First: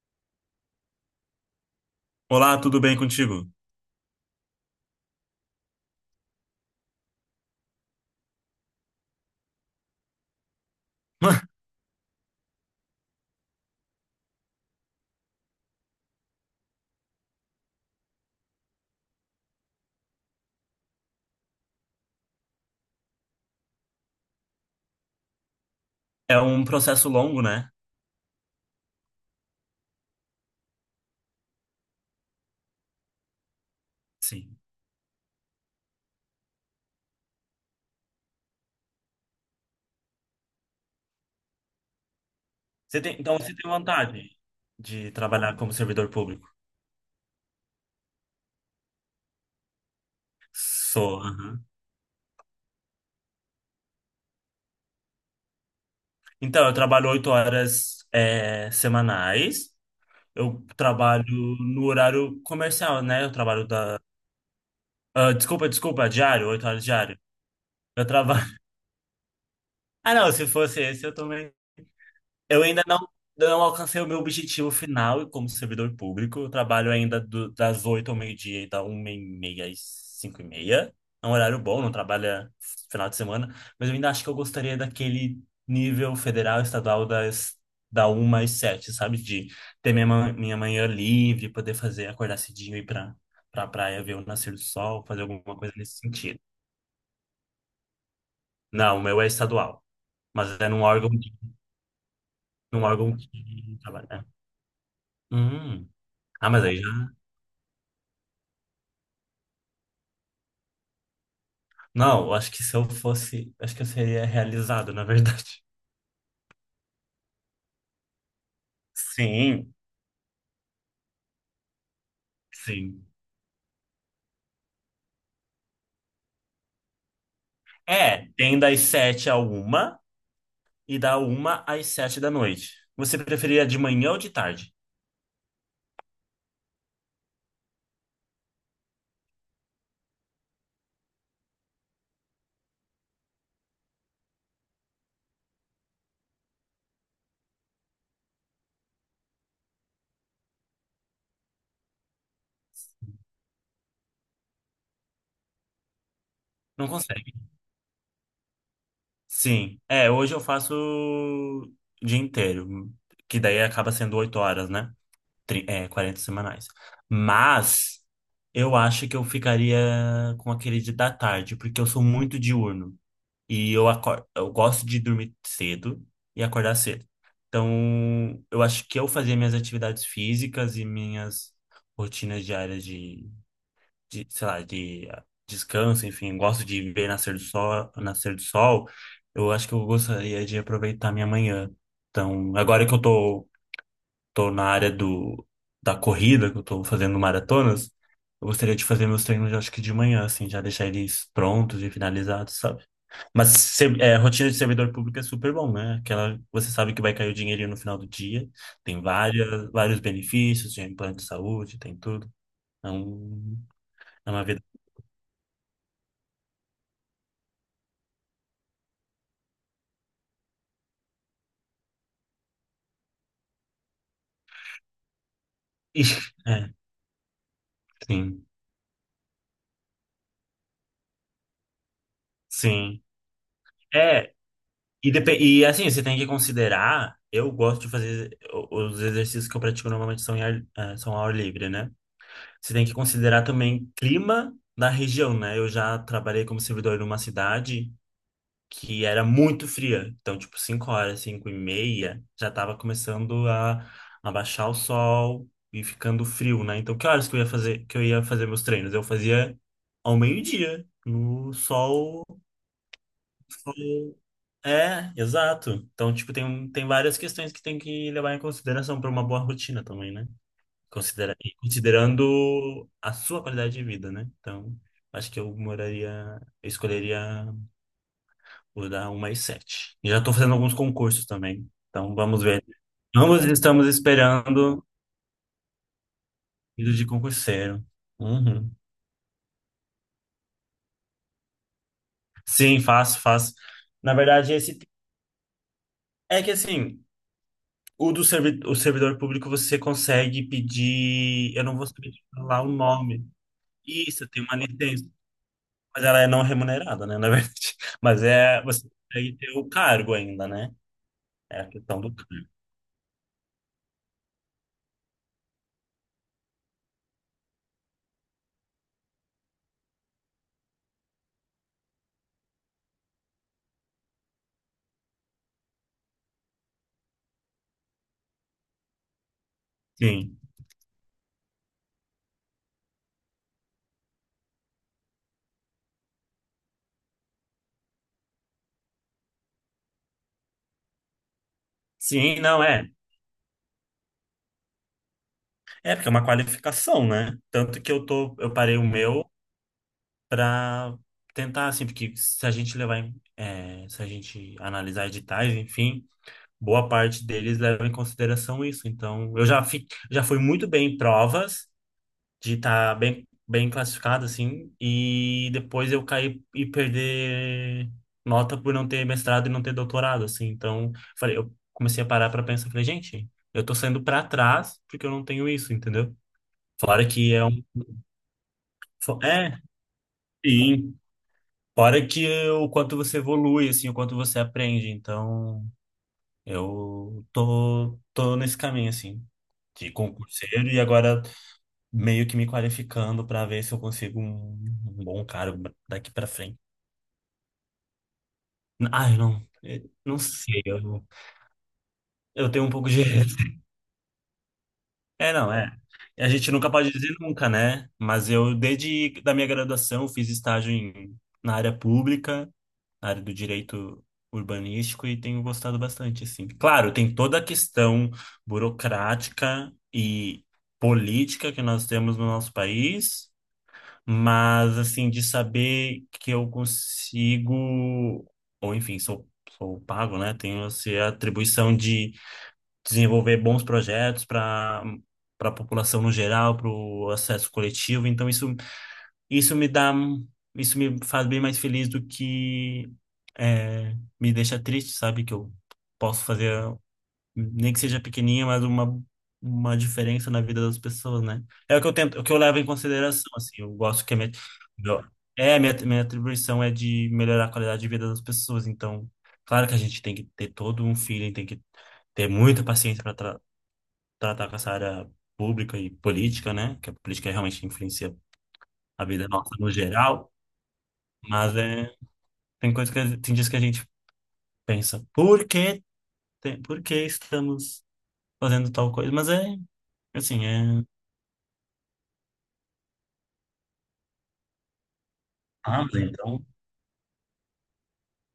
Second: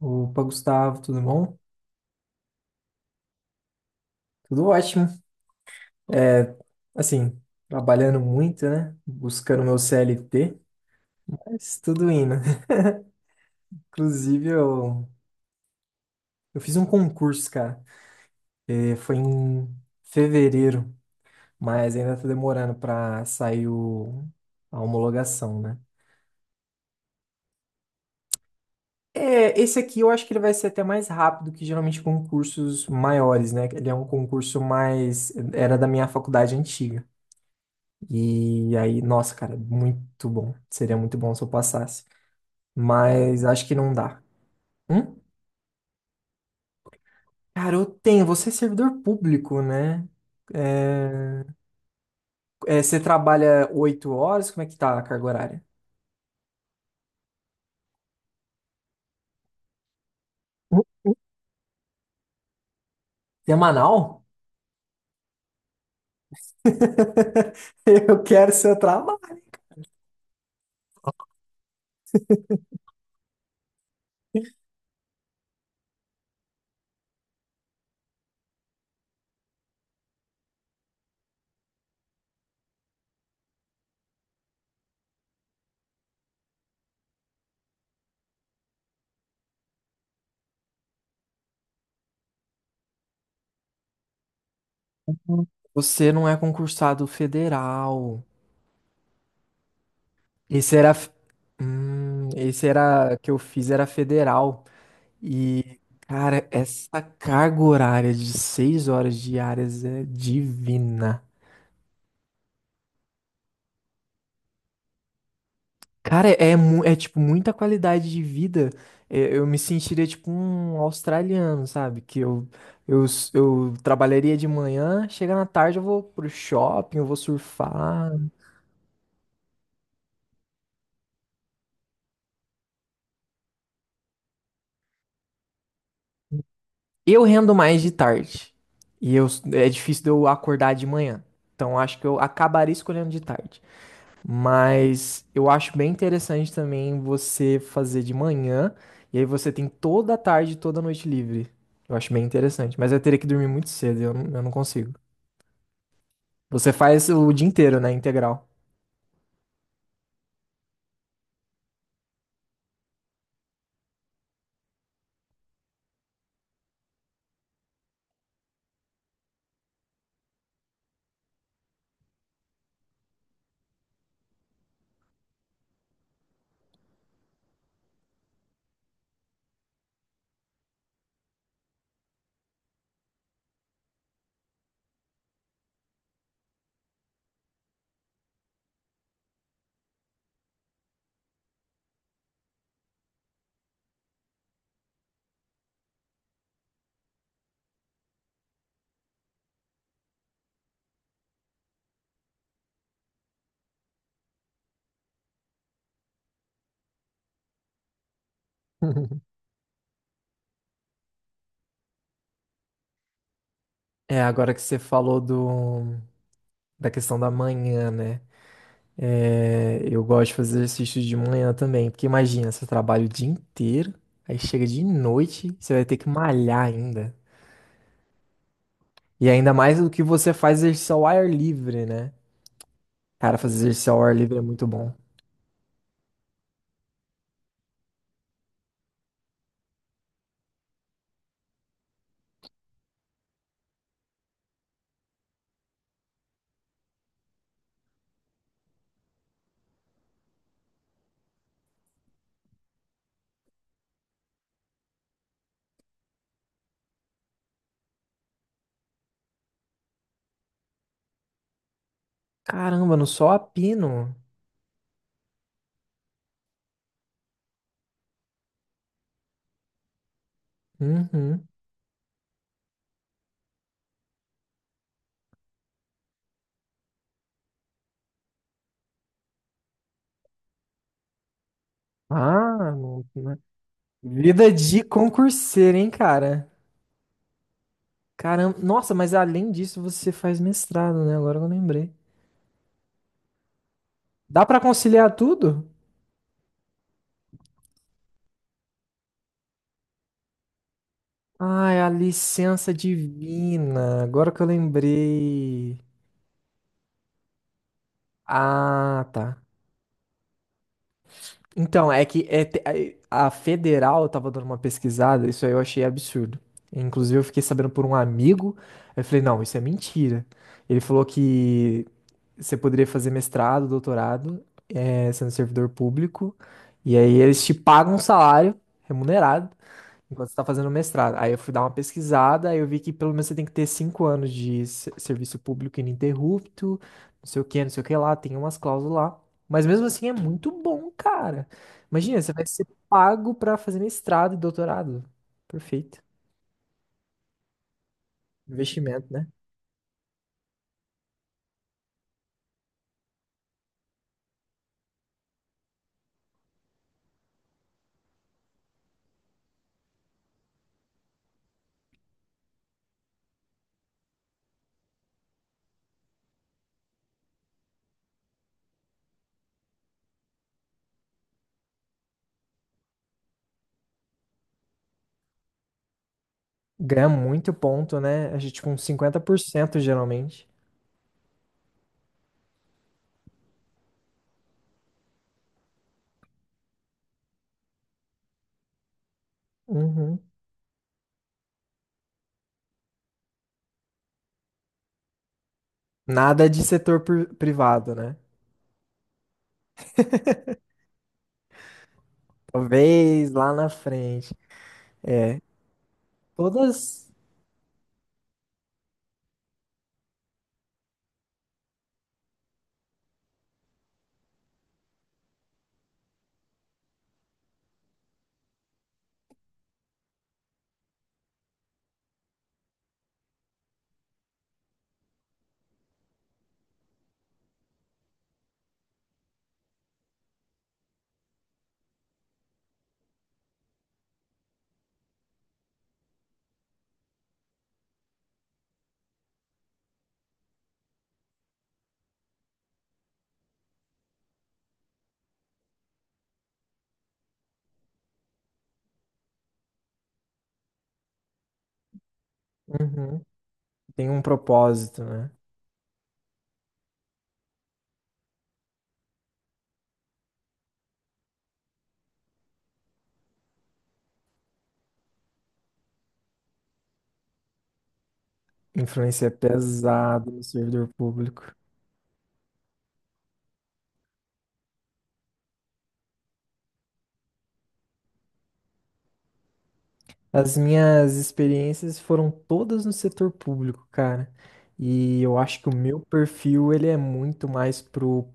Opa, Gustavo, tudo bom? Olá, tudo bem contigo? Tudo ótimo. É, assim, Trabalhando muito, né? Buscando meu CLT, mas tudo indo. Inclusive, eu fiz um concurso, cara. Foi em fevereiro, mas ainda tá demorando pra sair a homologação, né? É um processo longo, né? É, esse aqui eu acho que ele vai ser até mais rápido que geralmente concursos maiores, né? Ele é um Sim. concurso mais... Era da minha faculdade antiga. E aí, nossa, cara, muito bom. Seria muito bom se eu passasse. Então Mas você acho tem que não dá. vontade de Hum? trabalhar como servidor público? Cara, eu tenho. Você é servidor público, né? Sou, É, aham. Você trabalha 8 horas? Como é que tá a carga horária? Então, eu trabalho oito horas, semanais. Eu Hum? trabalho no horário comercial, né? Eu trabalho da. Semanal? Ah, desculpa, desculpa, diário, oito horas diário. Eu Eu trabalho. quero seu trabalho. Ah, não, se fosse esse, eu também. Eu ainda não alcancei o meu objetivo final como servidor público. Eu trabalho ainda das 8 ao meio-dia e da 1 e meia às 5 e meia. É um horário bom, não trabalha final de semana. Mas eu ainda acho que eu gostaria daquele nível federal, estadual, da 1 às 7, sabe? De ter minha manhã livre, poder fazer, acordar cedinho e ir pra praia ver o nascer do sol, fazer alguma coisa nesse Você não é sentido. concursado federal. Não, o meu é estadual. Mas é Esse num era. órgão, de- Esse num era órgão que eu fiz, que era trabalha. federal. E, Hum. cara, Ah, mas aí já. essa carga horária de 6 horas diárias é divina. Não, eu acho que se eu fosse, acho que eu seria realizado, na verdade. Cara, é tipo muita qualidade de vida. É, eu me Sim, sentiria tipo um australiano, sabe? Que eu, sim. s- Eu trabalharia de manhã, chega na tarde eu vou pro shopping, eu vou surfar. É, tem das sete à uma e da uma às sete da noite. Você preferia de manhã ou de tarde? Eu rendo mais de tarde. E eu, É difícil de eu acordar de manhã. Então acho que eu acabaria escolhendo de tarde. Mas eu acho bem interessante também você fazer de manhã e aí você tem toda a tarde, e toda a noite livre. Eu acho bem interessante, mas eu teria que dormir muito cedo, eu não consigo. Você Não faz o consegue. dia inteiro, né, integral. Sim. É, hoje eu faço o dia inteiro, que daí acaba sendo oito horas, né? É, 40 semanais. Mas eu acho que eu ficaria com aquele de da tarde, porque eu sou muito diurno. E eu acordo, eu gosto de dormir cedo e acordar cedo. Então, eu acho que eu fazer minhas atividades físicas e minhas rotinas diárias, sei lá, descanso, enfim, eu gosto de ver nascer do sol. Eu acho que eu gostaria de aproveitar minha manhã. Então, agora que tô na da corrida, que eu tô fazendo maratonas, eu gostaria de fazer meus treinos, eu acho que de manhã, assim, já deixar eles prontos e finalizados, sabe? Mas rotina de servidor público é super bom, né? Aquela, você sabe que vai cair o dinheirinho no final do dia. Tem vários benefícios, tem plano de saúde, tem tudo. É, um, É, é uma agora que vida. você falou da questão da manhã, né? É, eu gosto de fazer exercício de manhã também, porque imagina, você trabalha o dia inteiro, aí chega de noite, você vai ter que Ixi, malhar ainda. sim, E ainda mais do que você faz exercício ao ar livre, né? sim. Cara, fazer exercício ao ar É, livre é muito bom. e assim, você tem que considerar. Eu gosto de fazer os exercícios que eu pratico normalmente são ao ar livre, né? Você tem que considerar também clima da região, né? Eu já trabalhei como servidor numa cidade que era muito fria. Então, tipo, 5 horas, 5 e meia, já tava começando a baixar o sol e ficando frio, né? Então, que eu ia fazer meus treinos? Eu fazia ao meio-dia, no sol. Caramba, no sol a pino. É, exato. Então, tipo, tem várias questões que tem que levar em consideração para uma boa rotina também, né? Uhum. Considerando a sua qualidade de vida, né? Então, acho que eu moraria, eu escolheria. Vou dar uma e sete. Já estou fazendo alguns concursos também. Então vamos ver. Ah, não, né? Ambos estamos Vida de esperando concurseiro, hein, cara? vida de concurseiro. Caramba, Uhum. nossa, mas além disso você faz mestrado, né? Agora que eu lembrei. Sim, faço, faço. Na Dá verdade, pra esse conciliar tudo? é que assim, o servidor público você consegue pedir. Eu não Ai, vou a saber falar o licença nome. divina. Isso, Agora que tem eu uma licença. lembrei. Mas ela é não remunerada, né? Na verdade. Mas é. Você Ah, consegue tá. ter o cargo ainda, né? É a Então, questão é do que é cargo. te- a federal eu tava dando uma pesquisada, isso aí eu achei absurdo. Inclusive, eu fiquei sabendo por um amigo, eu falei, não, isso é mentira. Ele falou que você poderia fazer mestrado, doutorado, sendo servidor público, e aí eles te pagam um salário remunerado, enquanto você Sim. tá fazendo mestrado. Aí eu fui dar uma pesquisada, aí eu vi que pelo menos você tem que ter 5 anos de serviço público ininterrupto, não sei o que, não sei o que lá, tem umas cláusulas lá. Mas mesmo assim é muito bom, cara. Imagina, você Sim, vai não ser é. pago pra fazer mestrado e doutorado. É, Perfeito. porque é uma qualificação, né? Tanto que eu parei o Investimento, né? meu pra tentar, assim, porque se a gente se a gente analisar editais, enfim, boa parte deles leva em consideração isso. Então, já fui muito bem em provas de estar bem classificado, assim, e depois eu caí e perder nota por não ter mestrado e não ter doutorado, assim. Então, falei, eu comecei a parar pra pensar, falei, gente, eu tô saindo pra trás porque eu não tenho isso, entendeu? Ganha Fora que é muito ponto, né? A gente, tipo, uns Fo- cinquenta por É, cento geralmente. sim. Fora que o quanto você evolui, assim, o quanto você aprende. Então, tô nesse caminho, assim, de Uhum. concurseiro e agora meio que me qualificando para ver se eu consigo um bom cargo daqui para Nada frente. de setor privado, né? Ai, não, não sei, eu tenho um pouco de. Talvez lá na frente. É, não, é. A gente nunca pode Todas. dizer nunca, né? Mas eu, desde da minha graduação, fiz estágio na área pública, na área do direito urbanístico, e tenho gostado bastante, assim. Claro, tem toda a questão burocrática e política que nós temos no nosso país, mas, assim, de saber que eu consigo, ou enfim, sou, sou pago, né? Tenho, assim, a atribuição de desenvolver bons projetos para a população no geral, para o acesso coletivo. Então isso me dá isso me faz bem mais feliz do que é, me deixa triste, sabe? Que eu posso fazer nem que seja pequenininha, mas uma diferença na vida das pessoas, né? É o que eu tento, o que eu levo em Uhum. consideração, assim. Eu gosto Tem que um propósito, meu- né? a minha atribuição é de melhorar a qualidade de vida das pessoas. Então, claro que a gente tem que ter todo um feeling, tem que ter muita paciência para tratar com essa área pública e política, né? Que a política realmente influencia a Influência vida nossa no pesada geral, no servidor público. mas é, tem coisas tem dias que a gente pensa, por que estamos fazendo tal coisa? Mas é, assim, As é... minhas experiências foram todas no setor público, cara. E eu acho que o Ah, meu mas então... perfil, ele é muito mais pro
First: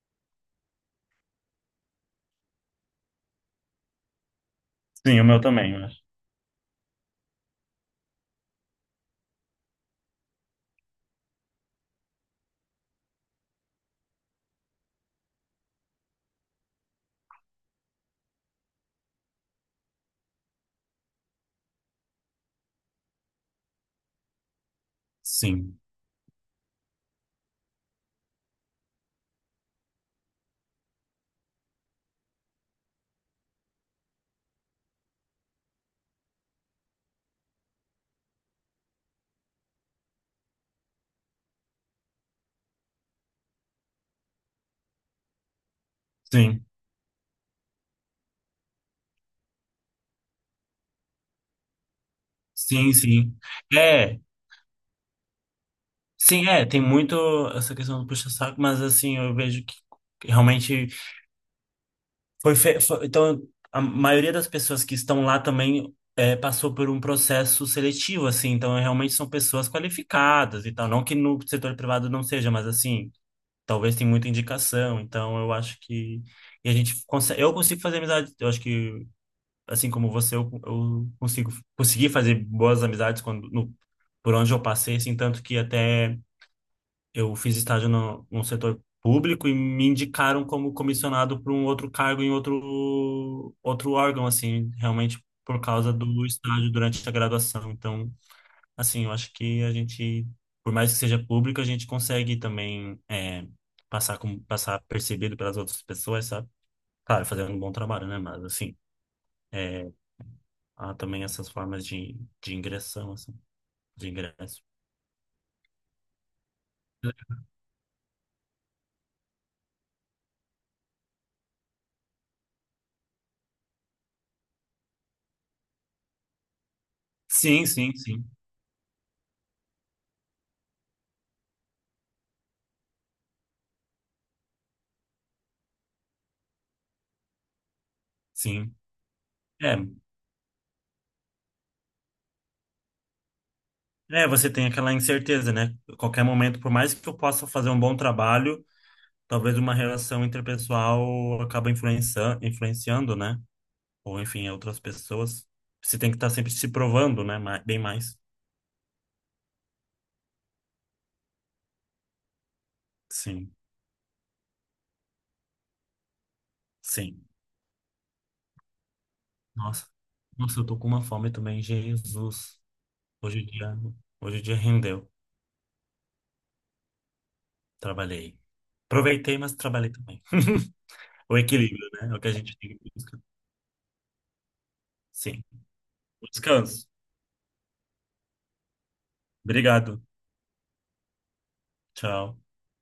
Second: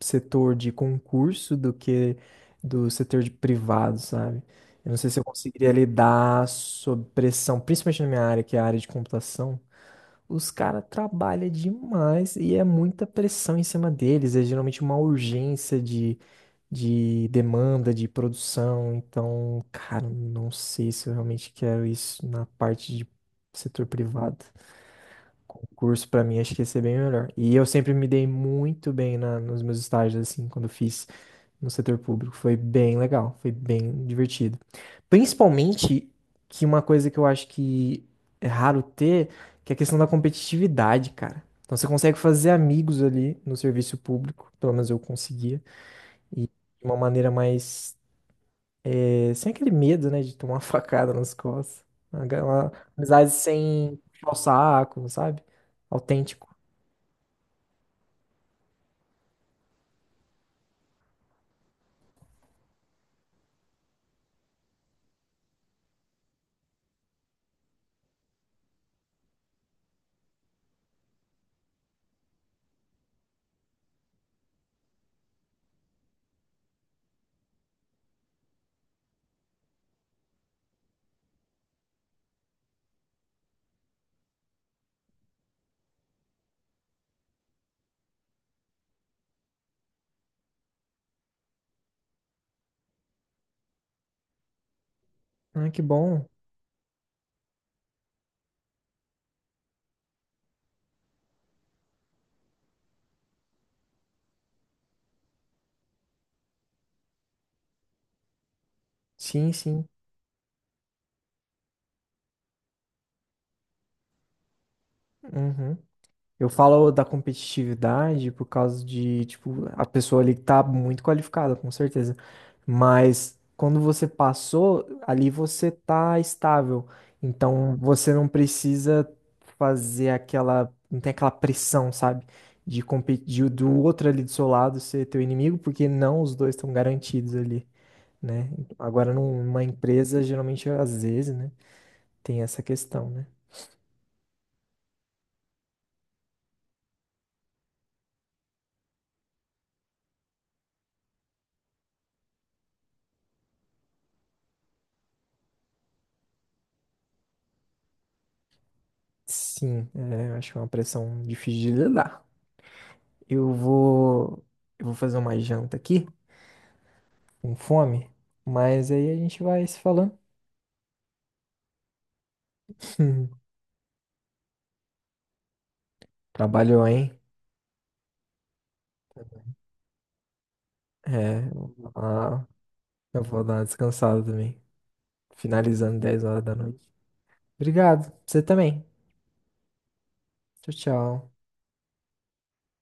setor de concurso do que do setor de privado, sabe? Eu não sei se Sim, eu o meu conseguiria também, eu acho. lidar sob pressão, principalmente na minha área, que é a área de computação. Os caras trabalham demais e é muita pressão em cima deles. É geralmente uma urgência de demanda, de produção. Então, cara, não sei se eu realmente quero isso na parte de setor privado. Sim, Concurso pra mim acho que ia ser bem melhor. E eu sempre me dei muito bem nos meus estágios, assim, quando eu fiz no setor público. Foi bem legal, foi bem divertido. Principalmente que uma coisa que eu acho que é raro ter, que é a questão da competitividade, cara. Então você consegue fazer amigos ali no serviço público, pelo menos eu conseguia, e de sim, uma maneira mais, sem aquele medo, né, de tomar uma facada nas costas. Uma sim, amizade sim. sem É, puxar o saco, sabe? sim, Autêntico. é, tem muito essa questão do puxa-saco, mas assim, eu vejo que realmente então, a maioria das pessoas que estão lá também passou por um processo seletivo, assim, então realmente são pessoas qualificadas e tal. Não que no setor privado não seja, mas assim, talvez tem muita indicação, então eu acho que. E a gente consegue, eu consigo fazer amizade, eu acho que, assim como você, eu consigo consegui fazer boas amizades quando, no, por onde eu passei, assim, tanto que até eu fiz estágio no setor público e me indicaram como comissionado para um outro cargo em outro órgão, assim, realmente por Ah, que causa bom. do estágio durante a graduação. Então, assim, eu acho que a gente, por mais que seja público, a gente consegue também passar, como, passar percebido pelas outras pessoas, sabe? Claro, fazendo um bom trabalho, né? Mas, assim, Sim, sim. é, há também essas formas de ingressão, assim, de ingresso. Uhum. Eu falo da competitividade por causa de, tipo, a pessoa ali tá muito qualificada, com certeza. Mas quando você passou, ali você tá estável. Sim, Então sim, você sim, não precisa fazer aquela, não tem aquela pressão, sabe? De competir do outro ali do seu lado ser teu inimigo, porque não os dois estão garantidos ali, né? sim. Agora numa É, empresa, geralmente às vezes, né, tem essa questão, né? é, você tem aquela incerteza, né? Qualquer momento, por mais que eu possa fazer um bom trabalho, talvez uma relação interpessoal acaba influenciando, né? Ou enfim, outras pessoas. Você tem que estar sempre se provando, né? Bem mais. Sim, é, eu acho que é uma pressão difícil de lidar. Eu Sim, vou, eu vou fazer uma janta aqui, sim. com fome, mas aí a gente vai se Nossa, falando. nossa, eu tô com uma fome também, Jesus. Hoje o dia, hoje o dia rendeu. Trabalhou, hein? Trabalhei. Aproveitei, mas trabalhei também. O É, equilíbrio, né? É o que a gente tem que buscar. eu vou dar uma descansada também. Sim. Finalizando 22h da noite. Descanso. Obrigado, você também. Obrigado. Tchau, tchau. Tchau.